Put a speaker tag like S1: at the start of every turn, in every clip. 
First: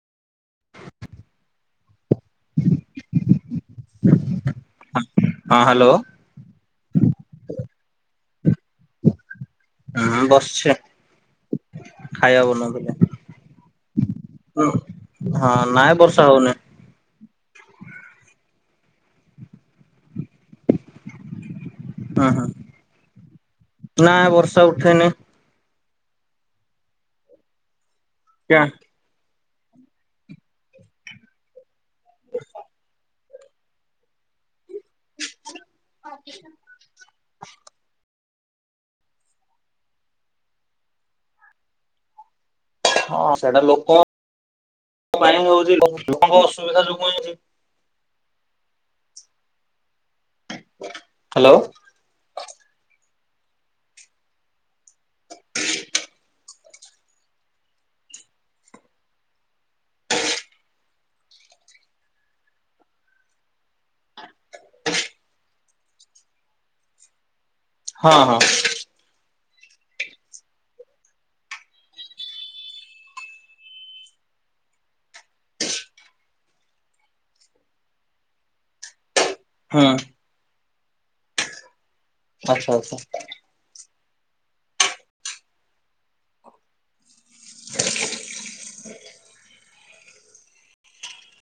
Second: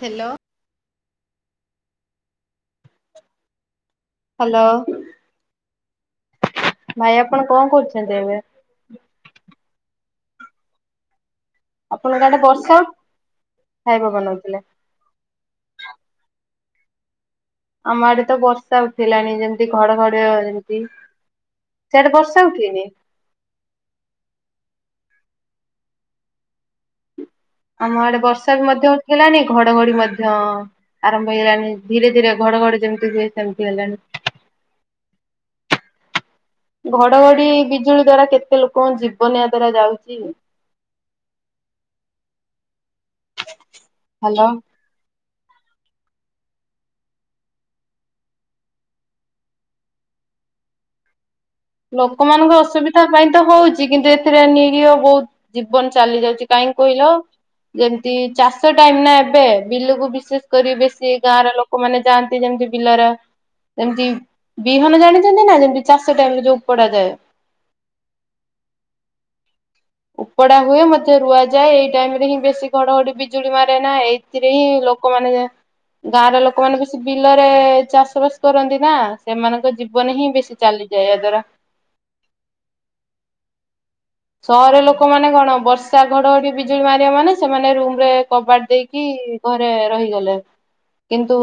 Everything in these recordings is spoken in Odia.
S1: ହ୍ୟାଲୋ ହ୍ୟାଲୋ
S2: ହଁ ହ୍ୟାଲୋ
S1: ଭାଇ ଆପଣ କଣ କରୁଛନ୍ତି ଏବେ?
S2: ହୁଁ ବସିଛି ଆଉ।
S1: ଆପଣଙ୍କ ଆଡେ ବର୍ଷା ହୋ - ଖାଇବା ବନଉ ଥିଲେ
S2: ହଁ ନାଇଁ ବର୍ଷା ହଉନି।
S1: ଆମ ଆଡେ ତ ବର୍ଷା ଉଠିଲାଣି ଯେମିତି ଘଡଘଡି ଅ -ଯେମତି ସିଆଡେ ବର୍ଷା ଉଠେଇନି?
S2: ନା ବର୍ଷା ଉଠେଇନି।
S1: ଆମ ଆଡେ ବର୍ଷା ବି ମଧ୍ୟ ଉଠେଇଲାଣି ଘଡଘଡି ମଧ୍ୟ ଆରମ୍ଭ ହେଇଗଲାଣି। ଧୀରେ ଧୀରେ ଘଡଘଡି ଯେମିତି ହୁଏ ସେମିତି ହେଲାଣି।
S2: [unintelligible]
S1: ଘଡଘଡି ବିଜୁଳି ଦ୍ଵାରା କେତେ ଲୋକଙ୍କ ଜୀବନଏହା ଦ୍ଵାରା ଯାଉଛି।
S2: ହଁ ସେଇଟା ଲୋକ
S1: ହ୍ୟାଲୋ।
S2: ପାଇଁ ହଉଛି ଲୋକଙ୍କ ଅସୁବିଧା ଯୋଗୁ ହେଇଛି। ହ୍ୟାଲୋ।
S1: ଲୋକମାନଙ୍କ ଅସୁବିଧା ପାଇଁ ତ ହଉଛି କିନ୍ତୁ ଏଥିରେ ନିରିହ ବହୁତ ଜୀବନ ଚାଲି ଯାଉଛି। କାହିଁକି କହିଲ? ଯେମତି ଚାଷ ଟାଇମ ନା ଏବେ ବିଲକୁ ବିଶେଷ କରି ବେଶୀ ଗାଁର ଲୋକ ଲୋକମାନେ ଯାଆନ୍ତି ଯେମତି ବିଲର ଯେମତି ବିହନ ଜାଣିଛନ୍ତି ନା ଯେମତି ଚାଷ ଟାଇମରେ ଯୋଉ ପଡାଯାଏ।
S2: ହଁ ହଁ।
S1: ଉପୁଡା ହୁଏ ନଧ୍ୟ ରୁଆଯାଏ ଏଇ ଟାଇମ ରେ ହିଁ ବେଶୀ ଘଡଘଡି ବିଜୁଳି ମାରେ ନା ଏ ସେଥିରେ ହିଁ ଲୋକମାନେ ଗାଁ ର ଲୋକମାନେ ବେଶୀ ବିଲରେ ଚାଷ ବାସ କରନ୍ତି ନା। ସେମାନଙ୍କ
S2: ହୁଁ
S1: ଜୀବନ ହିଁ ବେଶୀ ଚାଲିଯାଏ ୟା ଦ୍ୱାରା।
S2: ଆଚ୍ଛା ଆଚ୍ଛା।
S1: ସହର ଲୋକମାନେ କଣ ବର୍ଷା ଘଡଘଡି ବିଜୁଳି ମାରିବ ମାନେ ସେମାନେ ରୁମ ରେ କବାଡ ଦେଇକି ଘରେ ରହିଗଲେ। କିନ୍ତୁ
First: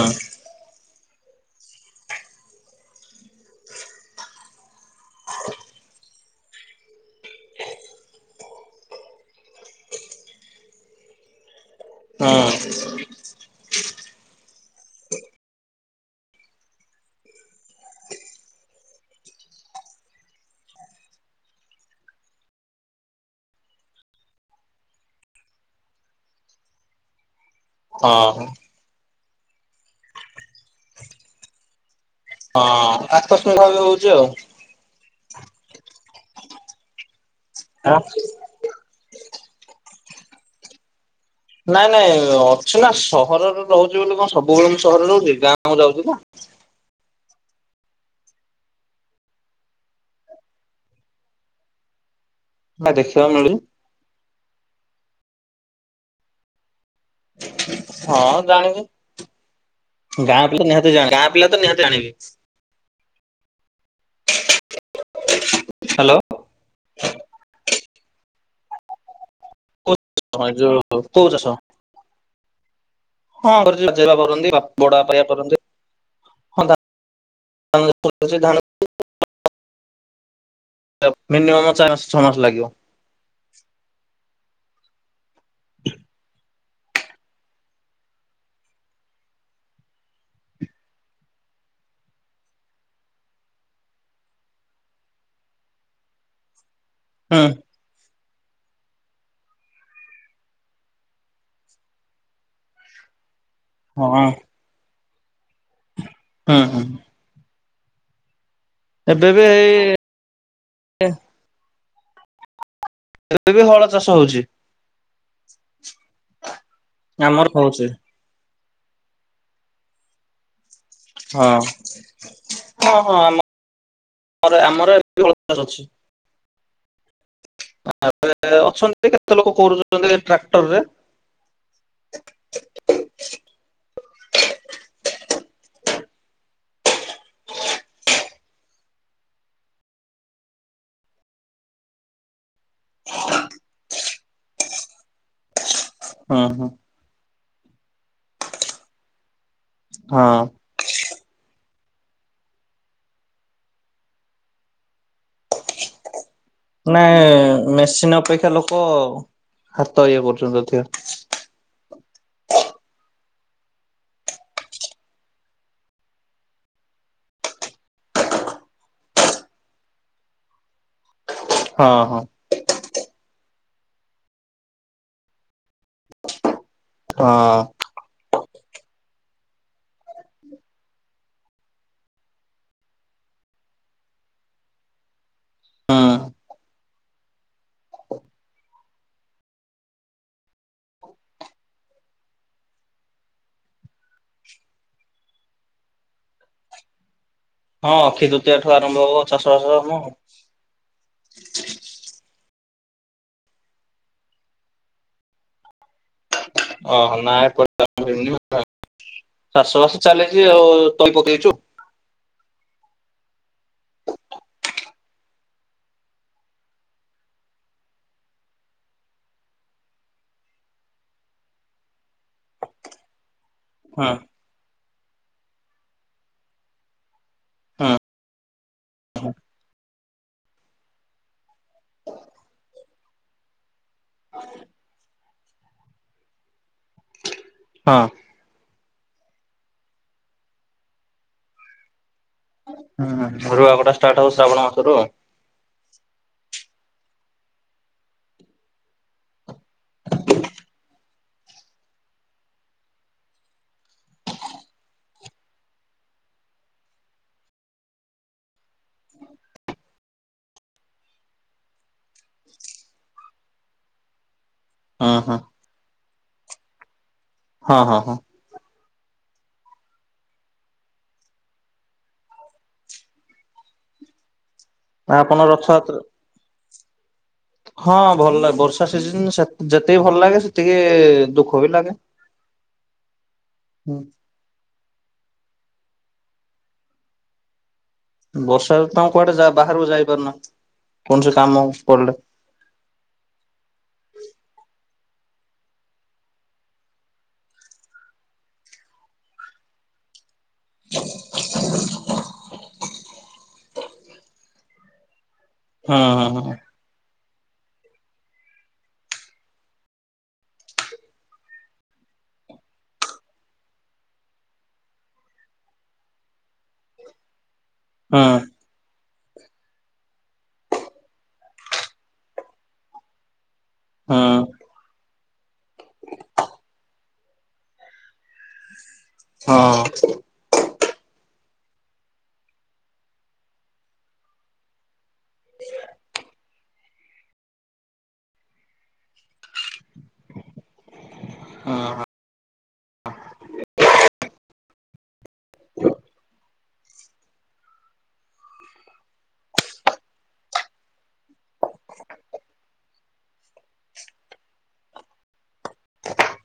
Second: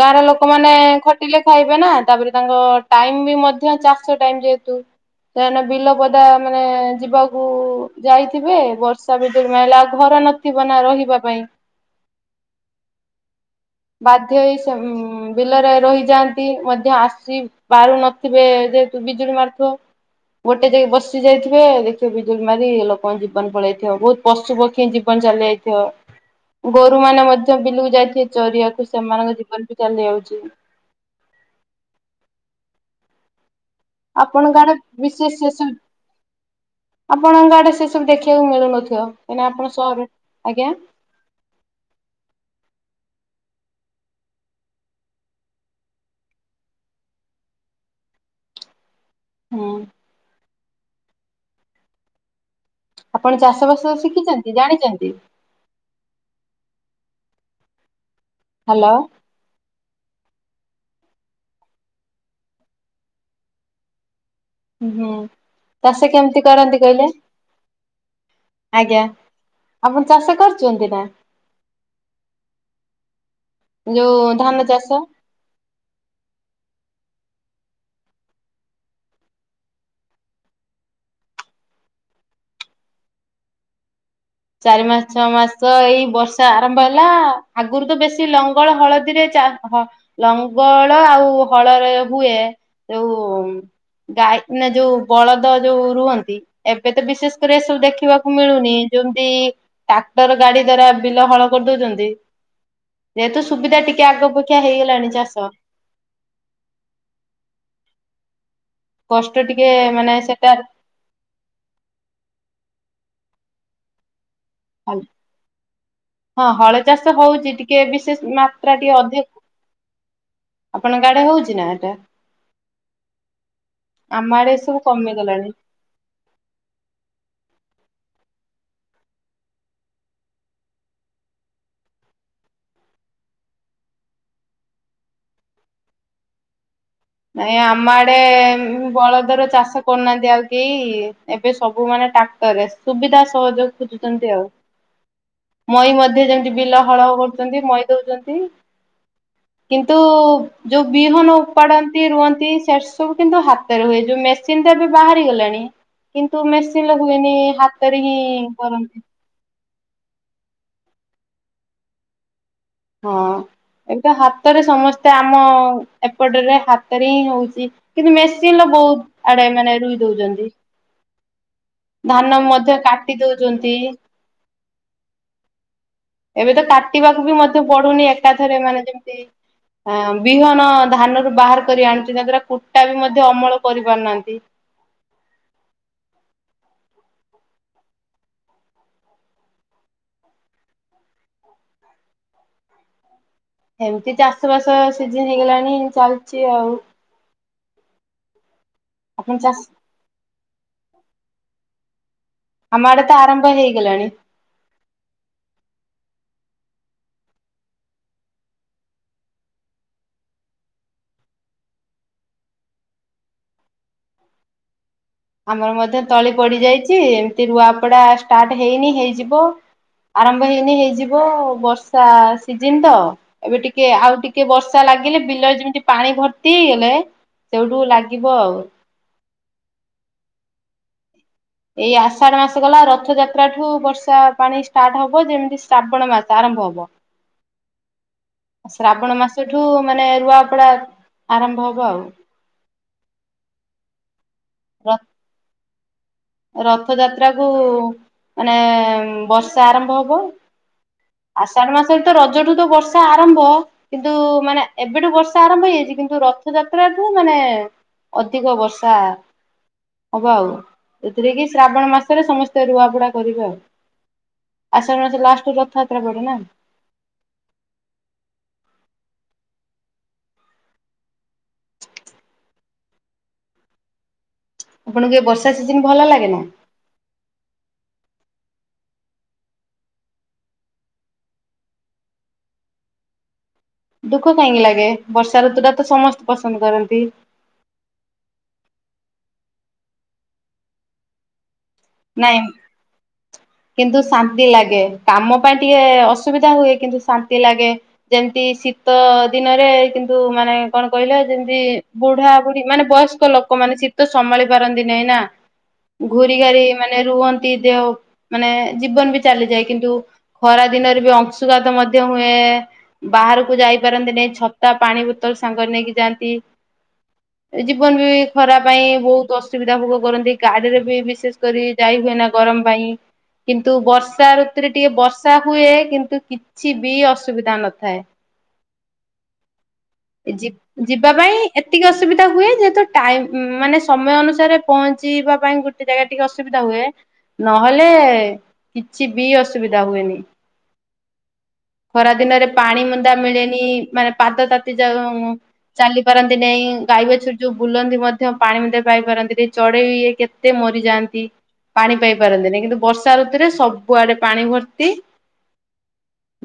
S1: ଗାଁର ଲୋକମାନେ ଖଟିଲେ ଖାଇବେ ନା ତାପରେ ତାଙ୍କ ଟାଇମ ବି ମଧ୍ୟ ଚାଷ ଟାଇମ ଯେହେତୁ ସେମାନେ ବିଲ ପଦା ମାନେ ଯିବାକୁ ଯାଇଥିବେ ବର୍ଷା ବିଜୁଳି ମାରିଲା ଆଉ ଘର ନଥିବ ନା ରହିବା ପାଇଁ।
S2: ହଁ।
S1: ବାଧ୍ୟ ହେଇ ସେମ୍ ବିଲରେ ରହିଯାଆନ୍ତି ମଧ୍ୟ ଆସି ପାରୁ ନଥିବେ ଯେହେତୁ ବିଜୁଳି ମାରୁଥିବ। ଗୋଟେ ଯାଇକି ବସି ଯାଇଥିବେ ବିଜୁଳି ମାରି ଲୋକଙ୍କ ଜୀବନ ପଳେଇଥିବ ବହୁତ ପଶୁ ପକ୍ଷୀ ଜୀବନ ଚାଲି ଯାଇଥିବ। ଗୋରୁ ମାନେ ମଧ୍ୟ ବିଲକୁ ଯାଇଥବେ
S2: ହଁ ହଁ
S1: ଚରିିବାକୁ ସେମାନଙ୍କ ଜୀବନ ବି ଚାଲି ଯାଉଛି।
S2: ହଁ ଆକସ୍ମିକ ଭାବେ ଯୋଉ
S1: ଆପଣଙ୍କ ଆଡେ ବିଶେଷ ସୁ ଆପଣଙ୍କ ଆଡେ ସେ ସବୁ ଦେଖିବାକୁ ମିଳୁନଥିବ କାହିଁକିନା ଆପଣ ସହରେ। ଆଜ୍ଞା।
S2: ନାଇଁ ନାଇଁ ଅଛି ନା ସହରରେ ରହୁଛି ବୋଲି କଣ ସବୁବେଳେ ମୁଁ ସହରରେ ରହୁଛି ଗାଁ ଯାଉଛି ନା।
S1: ହୁଁ।
S2: ନା। ଦେଖିବାକୁ
S1: ଆପଣ
S2: ମିଳୁଛି
S1: ଚାଷ ବାସ ଶିଖିଛନ୍ତି ଜାଣିଛନ୍ତି?
S2: ହଁ
S1: ହ୍ୟାଲୋ
S2: ଜାଣିଛି। ଗାଁ ପିଲା ନିହାତି ଜଣ ଗାଁ ପିଲା ତ ନିହାତି ଆଣିବେ।
S1: ହୁଁ ଚାଷ
S2: ହ୍ୟାଲୋ।
S1: କେମିତି କରନ୍ତି କହିଲେ? ଆଜ୍ଞା ଆପଣ ଚାଷ କରଚନ୍ତି
S2: ଯୋଉ
S1: ନା?
S2: କୋଉ ଚାଷ? ହଁ କର ରାଜ ବା
S1: ଯୋଉ
S2: କରନ୍ତି ବା
S1: ଧାନ
S2: ବଡ
S1: ଚାଷ
S2: ବାପା ଅରିକା କରନ୍ତି। ହଁ ଧ ଧାନ [unintelligible] ମିନିମମ୍ ଚାର ମା ଛଅ ମାସ ଲାଗିବ।
S1: ଚାରି ମାସ ଛଅ ମାସ ଏଇ ବର୍ଷା ଆରମ୍ଭ ହେଲା ଆଗରୁ ତ ବେଶୀ ଲଙ୍ଗଳ ହଳଦୀରେ ଚାଷ ଲଙ୍ଗଳ ଆଉ ହଳରେ ହୁଏ ଯୋଉ ଗାଈ ନା ଯୋଉ ବଳଦ ଯୋଉ ରୁହନ୍ତି ଏବେ ତ ବିଶେଷ
S2: ହୁଁ
S1: କରି ଏ ସବୁ ଦେଖିବାକୁ ମିଳୁନି। ଯେମତି ଟ୍ରାକ୍ଟର ଗାଡି ଦ୍ଵାରା ବିଲ ହଳ କରିଦଉଛନ୍ତି। ଯେହେତୁ ସୁବିଧା ଟିକେ ଆଗ
S2: ହଁ
S1: ଅପେକ୍ଷା ହେଇଗଲାଣି ଚାଷ।
S2: ହୁଁ ହୁଁ। ଏବେ ବି
S1: କଷ୍ଟ ଟିକେ
S2: ଏଇ
S1: ମାନେ ସେଟା
S2: ଏବେ ବି ହଳ ଚାଷ ହଉଛି।
S1: ହଁ ହଳ ଚାଷ ହଉଛି ଟିକେ ବିଶେଷ ମାତ୍ରା ଟିକେ ଅଧିକ, ଆପଣଙ୍କ ଆଡେ
S2: ହଁ
S1: ହଉଛି ନା ଏଟା?
S2: ହଁ ହଁ ଆମ
S1: ଆମ
S2: ଆମର
S1: ଆଡେ ଏ ସବୁ
S2: ଆମର
S1: କମେଇ
S2: ଏବେ ହଳ
S1: ଗଲାଣି।
S2: ଚାଷ ଅଛି ଅଛନ୍ତି କେତେ ଲୋକ କରୁଛନ୍ତି ଟ୍ରାକ୍ଟର ରେ।
S1: ନାଇଁ ଆମ ଆଡେ ବଳଦର ଚାଷ କରୁନାହାନ୍ତି ଆଉ କେହି ଏବେ ସବୁ ମାନେ ଟକ୍ ରେ ସୁବିଧା ସହଯୋଗ ଖୋଜୁଛନ୍ତି ଆଉ, ମଇ ମଧ୍ୟ
S2: ହୁଁ
S1: ଯେମତି
S2: ହୁଁ
S1: ବିଲ ହଳ କରୁଛନ୍ତି ମଇ ଦଉଛନ୍ତି, କିନ୍ତୁ
S2: ହଁ
S1: ଯୋଉ ବିହନ ଉପାଡ଼ନ ରୁହନ୍ତି ସେ ସବୁ କିନ୍ତୁ ହାତରେ ହୁଏ, ଯୋଉ ମେସିନ ତ ଏବେ ବାହାରିଗଲାଣି କିନ୍ତୁ ମେସି
S2: ନାଇ ମେସିନ ଅପେକ୍ଷା ଲୋକ
S1: କରନ୍ତି
S2: ହାତ ଇଏ କରୁଛନ୍ତି ଅଧିକା।
S1: ହଁ ଏବେ ହାତରେ ସମସ୍ତେ ଆମ ଏପଟରେ ହାତରେ ହିଁ ହଉଛି। କିନ୍ତୁ ମେସିନ ରେ ବହୁତ ଆଡେ ମାନେ ରୁଇ ଦଉଛନ୍ତି।
S2: ହଁ ହଁ
S1: ଧାନ ମଧ୍ୟ କାଟି ଦଉଛନ୍ତି, ଏବେ ତ କାଟ
S2: ହଁ।
S1: କାଟିବାକୁ ବି ମଧ୍ୟ ପଡୁନି ଏକାଥରେ ମାନେ ଯେମିତି ଅ ବିହନ ଧାନରୁୁ ବାହାର କରି ଆଣୁଛି ଯ ଦ୍ଵାରା କୁଟା ବି ମଧ୍ୟ ଅମଳ କରିପାରୁନାହାନ୍ତି।
S2: ହଁ।
S1: ଏମତି ଚାଷ ବାସ ସିଜନ ହେଇଗଲାଣି ଚାଲିଛି ଆଉ।
S2: ହଁ ଅକ୍ଷୀ ତୃତୀୟ ଠୁ ଆରମ୍ଭ ହବ ଚାଷ ବାଷ କାମ।
S1: ଆମ ଆଡେ ତ ଆରମ୍ଭ ହେଇଗଲାଣି।
S2: ଓହୋ ନା ଏପଟେ ଚାଷବାସ ଚାଲିଛି ଆଉ ତଳି ପକେଇଛୁ ଆଉ।
S1: ଆମର ମଧ୍ୟ ତଳି ପଡି ଯାଇଛି, ଏମତି ରୁଆପଡା ଷ୍ଟାର୍ଟ ହେଇନି ହେଇଯିବ। ଆରମ୍ଭ ହେଇନି ହେଇଯିବ ବର୍ଷା ସିଜନ ତ। ଏବେ ଟିକେ
S2: ହଁ
S1: ଆଉ ଟିକେ ବର୍ଷା ଲାଗିଲେ ବିଲରେ ଯେମିତି ପାଣି ଭର୍ତ୍ତି ହେଇଗଲେ ସେଇଠୁ ଲାଗିବ ଆଉ।
S2: ହଁ।
S1: ଏଇ ଆଷାଢ ମାସ ଗଲା ରଥଯାତ୍ରାଠୁ ବର୍ଷା ପାଣି ଷ୍ଟାର୍ଟ ହବ ଯେମିତି ଶ୍ରାବଣ ମାସ ଆରମ୍ଭ ହବ।
S2: ହଁ।
S1: ଶ୍ରାବଣ ମାସ ଠୁ ମାନେ ରୁଆପଡା ଆରମ୍ଭ ହବ ଆଉ।
S2: ହୁଁ ହୁଁ ରୁଆ ପଡା ଷ୍ଟାର୍ଟ ହବ ଶ୍ରାବଣ ମାସରୁ ଆଉ।
S1: ରଥ ଯାତ୍ରା କୁ ମାନେ ବର୍ଷା ଆରମ୍ଭ ହବ।
S2: ହ [unintelligible]
S1: ଆଷାଢ ମାସରେ ତ ରଜଠୁ ତ ବର୍ଷା ଆରମ୍ଭ। କିନ୍ତୁ ମାନେ ଏବେଠୁ ବର୍ଷା ଆରମ୍ଭ ହେଇଯାଇଛି କିନ୍ତୁ ରଥଯାତ୍ରାଠୁ ମାନେ ଅଧିକ ବର୍ଷା ହବ ଆଉ, ଏଥିରେ କି ଶ୍ରାବଣ ମାସରେ ସମସ୍ତେ ରୁଆପୁଡା କରିବେ ଆଉ। ଆଷାଢ
S2: ହଁ
S1: ମାସ
S2: ହଁ
S1: ଲାଷ୍ଟକୁ ରଥଯାତ୍ରା ପଡ଼େ ନା।
S2: ହଁ ହଁ ହଁ।
S1: ଆପଣଙ୍କୁ ଏ
S2: ଆପଣ
S1: ବର୍ଷା ସିଜନ
S2: ରଥଯାତ୍ରା
S1: ଭଲ ଲାଗେ ନା?
S2: ହଁ ଭଲ ଲାଗେ ବର୍ଷା ସିଜନ ସେ ଯେତିକି ଭଲ ଲାଗେ ସେତିକି ଦୁଃଖ ବି ଲାଗେ। ହୁଁ।
S1: ଦୁଃଖ କାହିଁକି ଲାଗେ, ବର୍ଷା ଋତୁ ଟା ତ ସମସ୍ତେ ପସନ୍ଦ କରନ୍ତି।
S2: ବର୍ଷା ଋତୁ ଆମେ ଜା କୁଆଡେ ବାହାରକୁ ଯାଇପାରୁନା, କୌଣସି କାମ ପ
S1: ଟାଇମ୍ କିନ୍ତୁ ଶାନ୍ତି ଲାଗେ, କାମ ପାଇଁ ଟିକେ ଅସୁବିଧା ହୁଏ କିନ୍ତୁ ଶାନ୍ତି ଲାଗେ। ଯେମତି ଶୀତ ଦିନରେ କିନ୍ତୁ ମାନେ କଣ କହିଲେ ଯେମତି ବୁଢା ବୁଢୀ ମାନେ ବୟସ୍କ ଲୋକମାନୋନେ ଶୀତ ସମ୍ଭାଳି ପାରନ୍ତି ନାହିଁ ନା,
S2: ହଁ ହଁ
S1: ଘୁରି
S2: ହଁ
S1: ଘାରି ମାନେ ରୁହନ୍ତି ଦେହ ମାନେ ଜୀବନ ବି ଚାଲିଯାଏ କିନ୍ତୁ ଖରା ଦିନରେ ବି ଅଂଶୁଘାତ ମଧ୍ୟ ହୁଏ। ବାହାରକୁ ଯାଇ ପାରନ୍ତି ନାହିଁ। ଛତା ପାଣି ବୋତଲ ସାଙ୍ଗରେ ନେଇକି ଯାଆନ୍ତି। ଜୀବନ ବି
S2: ହଁ
S1: ଖରା ପାଇଁ ବହୁତ ଅସୁବିଧା ଭୋଗ କରନ୍ତି କାଡିରେ ବିଶେଷ କରି ଯାଇ ହୁଏ ନା ଗରମ ପାଇଁ କିନ୍ତୁ
S2: ହଁ
S1: ବର୍ଷା ଋତୁରେ ଟିକେ ବଶ୍ ର୍ଷା ହୁଏ କିନ୍ତୁ କିଛି ବି ଅସୁବିଧା ନଥାଏ।
S2: ହଁ
S1: ଏଜିି ଯିବା ପାଇଁ ଏତିକି ଅସୁବିଧା ହୁଏ ଯେହେତୁ ଟାଇମ ମାନେ ସମୟ ଅନୁସାରେ ପହଞ୍ଚିବା ପାଇଁ ଗୋଟେ ଜାଗା ଟିକିଏ ଅସୁବିଧା ହୁଏ। ନହେଲେ କିଛି ବି ଅସୁବିଧା ହୁଏନି।
S2: ହଁ।
S1: ଖରା ଦିନରେ ପାଣି ମୁଁନ୍ଦା ମିଳେନି ମାନେ ପାଦ ତାତି ଯା ଚାଲି ପାରନ୍ତି ନାଇଁ। ଗାଈ ବାଛୁରି ଯୋଉଁ ବୁଲନ୍ତି ମଧ୍ୟ ମୁଁନ୍ଦେ ପାଇପାରନ୍ତି ଚଢ଼େଇ ଇଏ କେତେ ମରିଯାଆନ୍ତି ପି ପାଣି ପାଇ ପାରନ୍ତି ନାହିଁ କିନ୍ତୁ ବର୍ଷା ଋତୁରେ ସବୁଆଡେ ପାଣି ଭର୍ତ୍ତି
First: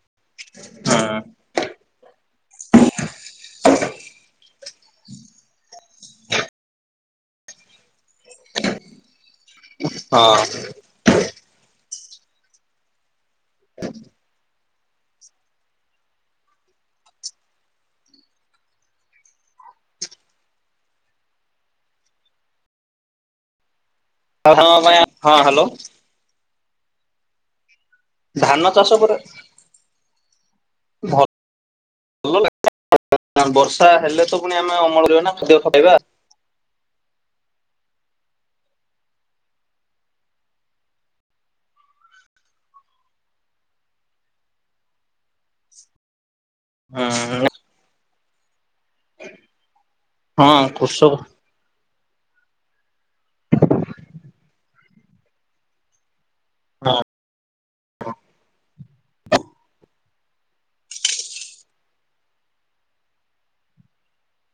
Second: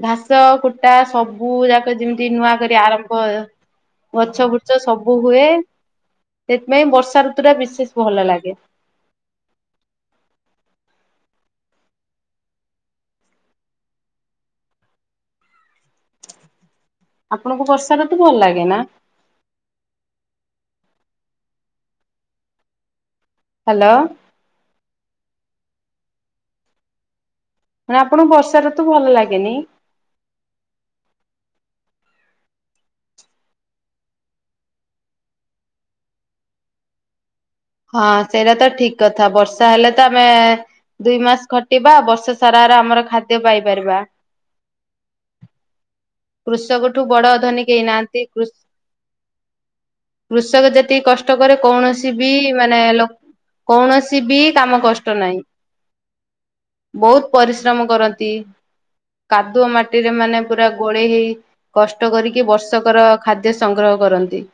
S1: ଘାସ କୁଟା ସବୁ ଯାକ ଯେମିତି ନୂଆ କରି ଆରମ୍ଭ ଗଛ ବୃକ୍ଷ ସବୁ ହୁଏ, ସେଥିପାଇଁ ବର୍ଷା ଋତୁ ଟା ବିଶେଷ ଭଲ ଲାଗେ।
S2: ହଁ।
S1: ଆପଣଙ୍କୁ ବର୍ଷା ଋତୁଭଲ ଲାଗେ ନା? ହ୍ୟାଲୋ।
S2: [inaudible] ହଁ ହଁ ହ୍ୟାଲୋ।
S1: ମାନେ ଆପଣଙ୍କୁ ବର୍ଷା ଋତୁ ଭଲ ଲାଗେନି?
S2: ଭ ଭଲ ଲାଗେ ବର୍ଷା ହେଲେ ତ ପୁଣି ଆମେ ଅମଳ କରିବା ନା ଖାଦ୍ୟ ଖାଇବା।
S1: ହଁ ସେଇଟା ତ ଠିକ କଥା। ବର୍ଷା ହେଲେ ତ ଆମେ ଦୁଇ ମାସ ଖଟିବା ବର୍ଷ ସାରା ରା ଆମର ଖାଦ୍ୟ ପାଇପାରିବା। କୃଷକ ଠୁ ବଡ ଧନୀ କେହି ନାହାନ୍ତି କୃ କୃଷକ ଯେତିକି କଷ୍ଟ କରେ କୌଣସି ବି ମାନେ ଲୋକ କୌଣସି ବି କାମ କଷ୍ଟ ନାହିଁ।
S2: ହଁ
S1: ବହୁତ ପରିଶ୍ରମ କରନ୍ତି। କାଦୁଅ ମାଟିରେ ମାନେ ପୁରା ଗୋଳେଇ ହେଇ କଷ୍ଟ କରିକି ବର୍ଷକର ଖାଦ୍ୟ ସଂଗ୍ରହ କରନ୍ତି।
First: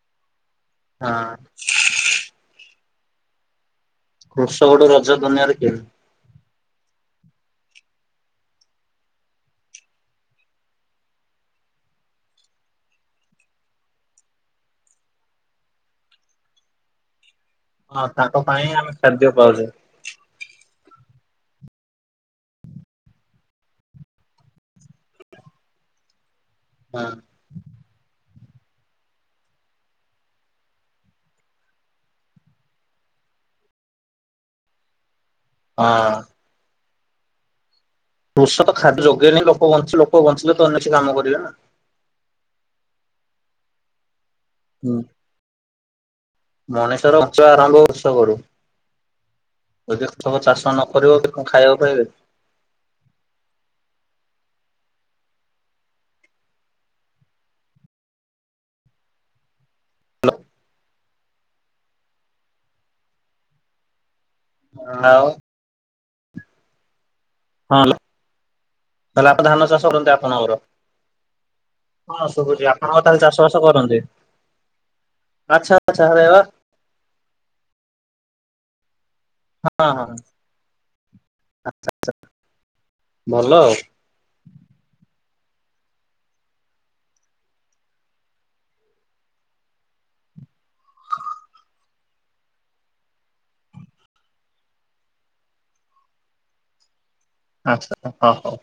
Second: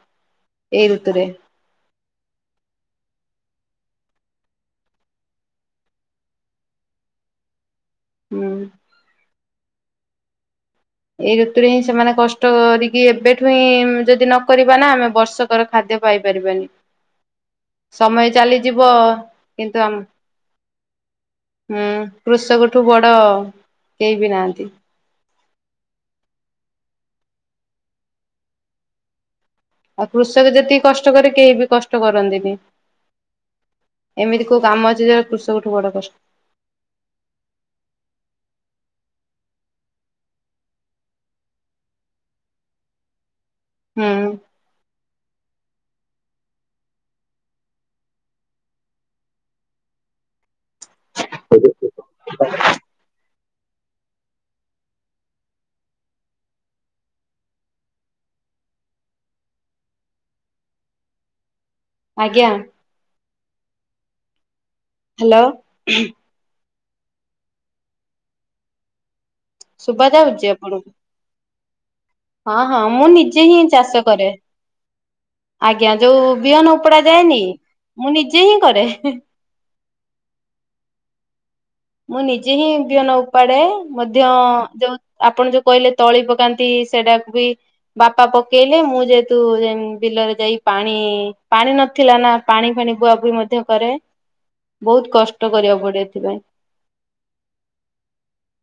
S1: ଏଇ ଋତୁରେ
S2: ହଁ। କୃଷକ ଠୁ ରଜ ଦୁନିଆରେ କେହିଁ
S1: ହୁଁ। ଏଇ ଋତୁରେ ହିଁ ସେମାନେ କଷ୍ଟ କରିକି ଏବେଠୁ ହିଁ ଯଦି ନକରିବେ ନା ଆମେ ବର୍ଷ କର ଖାଦ୍ୟ ପାଇପାରିବାନି।
S2: ହଁ
S1: ସମୟ
S2: ତାଙ୍କ ପାଇଁ
S1: ଚାଲିଯିବ
S2: ଆମେ ଖାଦ୍ୟ ପାଉଛେ।
S1: କିନ୍ତୁ ଆମ ହୁଁ କୃଷକଠୁ ବଡ଼ କେହି ବି ନାହାଁନ୍ତି।
S2: ହଁ।
S1: ଆଉ କୃଷକ ଯେତିକି କଷ୍ଟ କରେ କେହି ବି କଷ୍ଟ କରନ୍ତିନି। ଏମିତି କୋଉ କାମ ଅଛି ଯୋଉ କୃଷକଠୁ ବଡ
S2: ହଁ
S1: କଷ୍ଟ
S2: କୃଷକ ଖାଦ୍ୟ ଯୋଗେଲେନହି ଲୋକ ବ ଲୋକ ବଞ୍ଚିଲେ ତ ଅନ୍ୟ କିଛି କାମ କରିବେ ନା।
S1: ହୁଁ।
S2: ହୁଁ ମଣିଷର ବଞ୍ଚିବା [unintelligible] କୃଷକ ଠୁ। ଯଦି ସବ ଚାଷ ନ କରିବ କି କଣ ଖାଇବାକୁ ପାଇବେ?
S1: [unintelligible]
S2: ହ୍ୟାଲୋ।
S1: ଆଜ୍ଞା।
S2: ଆଉ
S1: ହ୍ୟାଲୋ।
S2: ହଁ ତାହେଲେ ବାପାଧାନ ଚାଷ
S1: ଶୁଭା
S2: କରନ୍ତି ଆପଣ
S1: ଯାଉଛି
S2: କର?
S1: ଆପଣଙ୍କୁ?
S2: ହଁ ଶୁଭୁଛି
S1: ହଁ
S2: ଆପଣଙ୍କ
S1: ମୁଁ
S2: ତାହେଲେ
S1: ନିଜେ
S2: ଚାଷ
S1: ହିଁ
S2: ବାସ କରନ୍ତି?
S1: ଚାଷ କରେ
S2: ଆଚ୍ଛା ଆଚ୍ଛା ହରେ ବା।
S1: କପଡା ଯାଏନିକି ମୁଁ ନିଜେ ହିଁ କରେ।
S2: ହଁ ହଁ।
S1: ମୁଁ ନିଜେ ହିଁ ବିଅନ
S2: ଭଲ
S1: ଉପାଡେ
S2: ଆଉ
S1: ମଧ୍ୟ ଯୋଉ ଆପଣ ଯୋଉ କହିଲେ ତଳି ପକାନ୍ତି ସେଟାକୁ ବି ବାପା ପକେଇଲେ ମୁଁ ଯେହେତୁ ଯେମ ବିଲରେ ଯାଇ ପାଣି ପାଣି ନଥିଲା ନା? ପାଣି ଫାଣି ବୁଆ ଭୁଇ ମଧ୍ୟ କରେ ବହୁତ୍ କଷ୍ଟ କରିବାକୁ ପଡେ ଏଥିପାଇଁ।
S2: ଆଚ୍ଛା ହଉ ହଉ।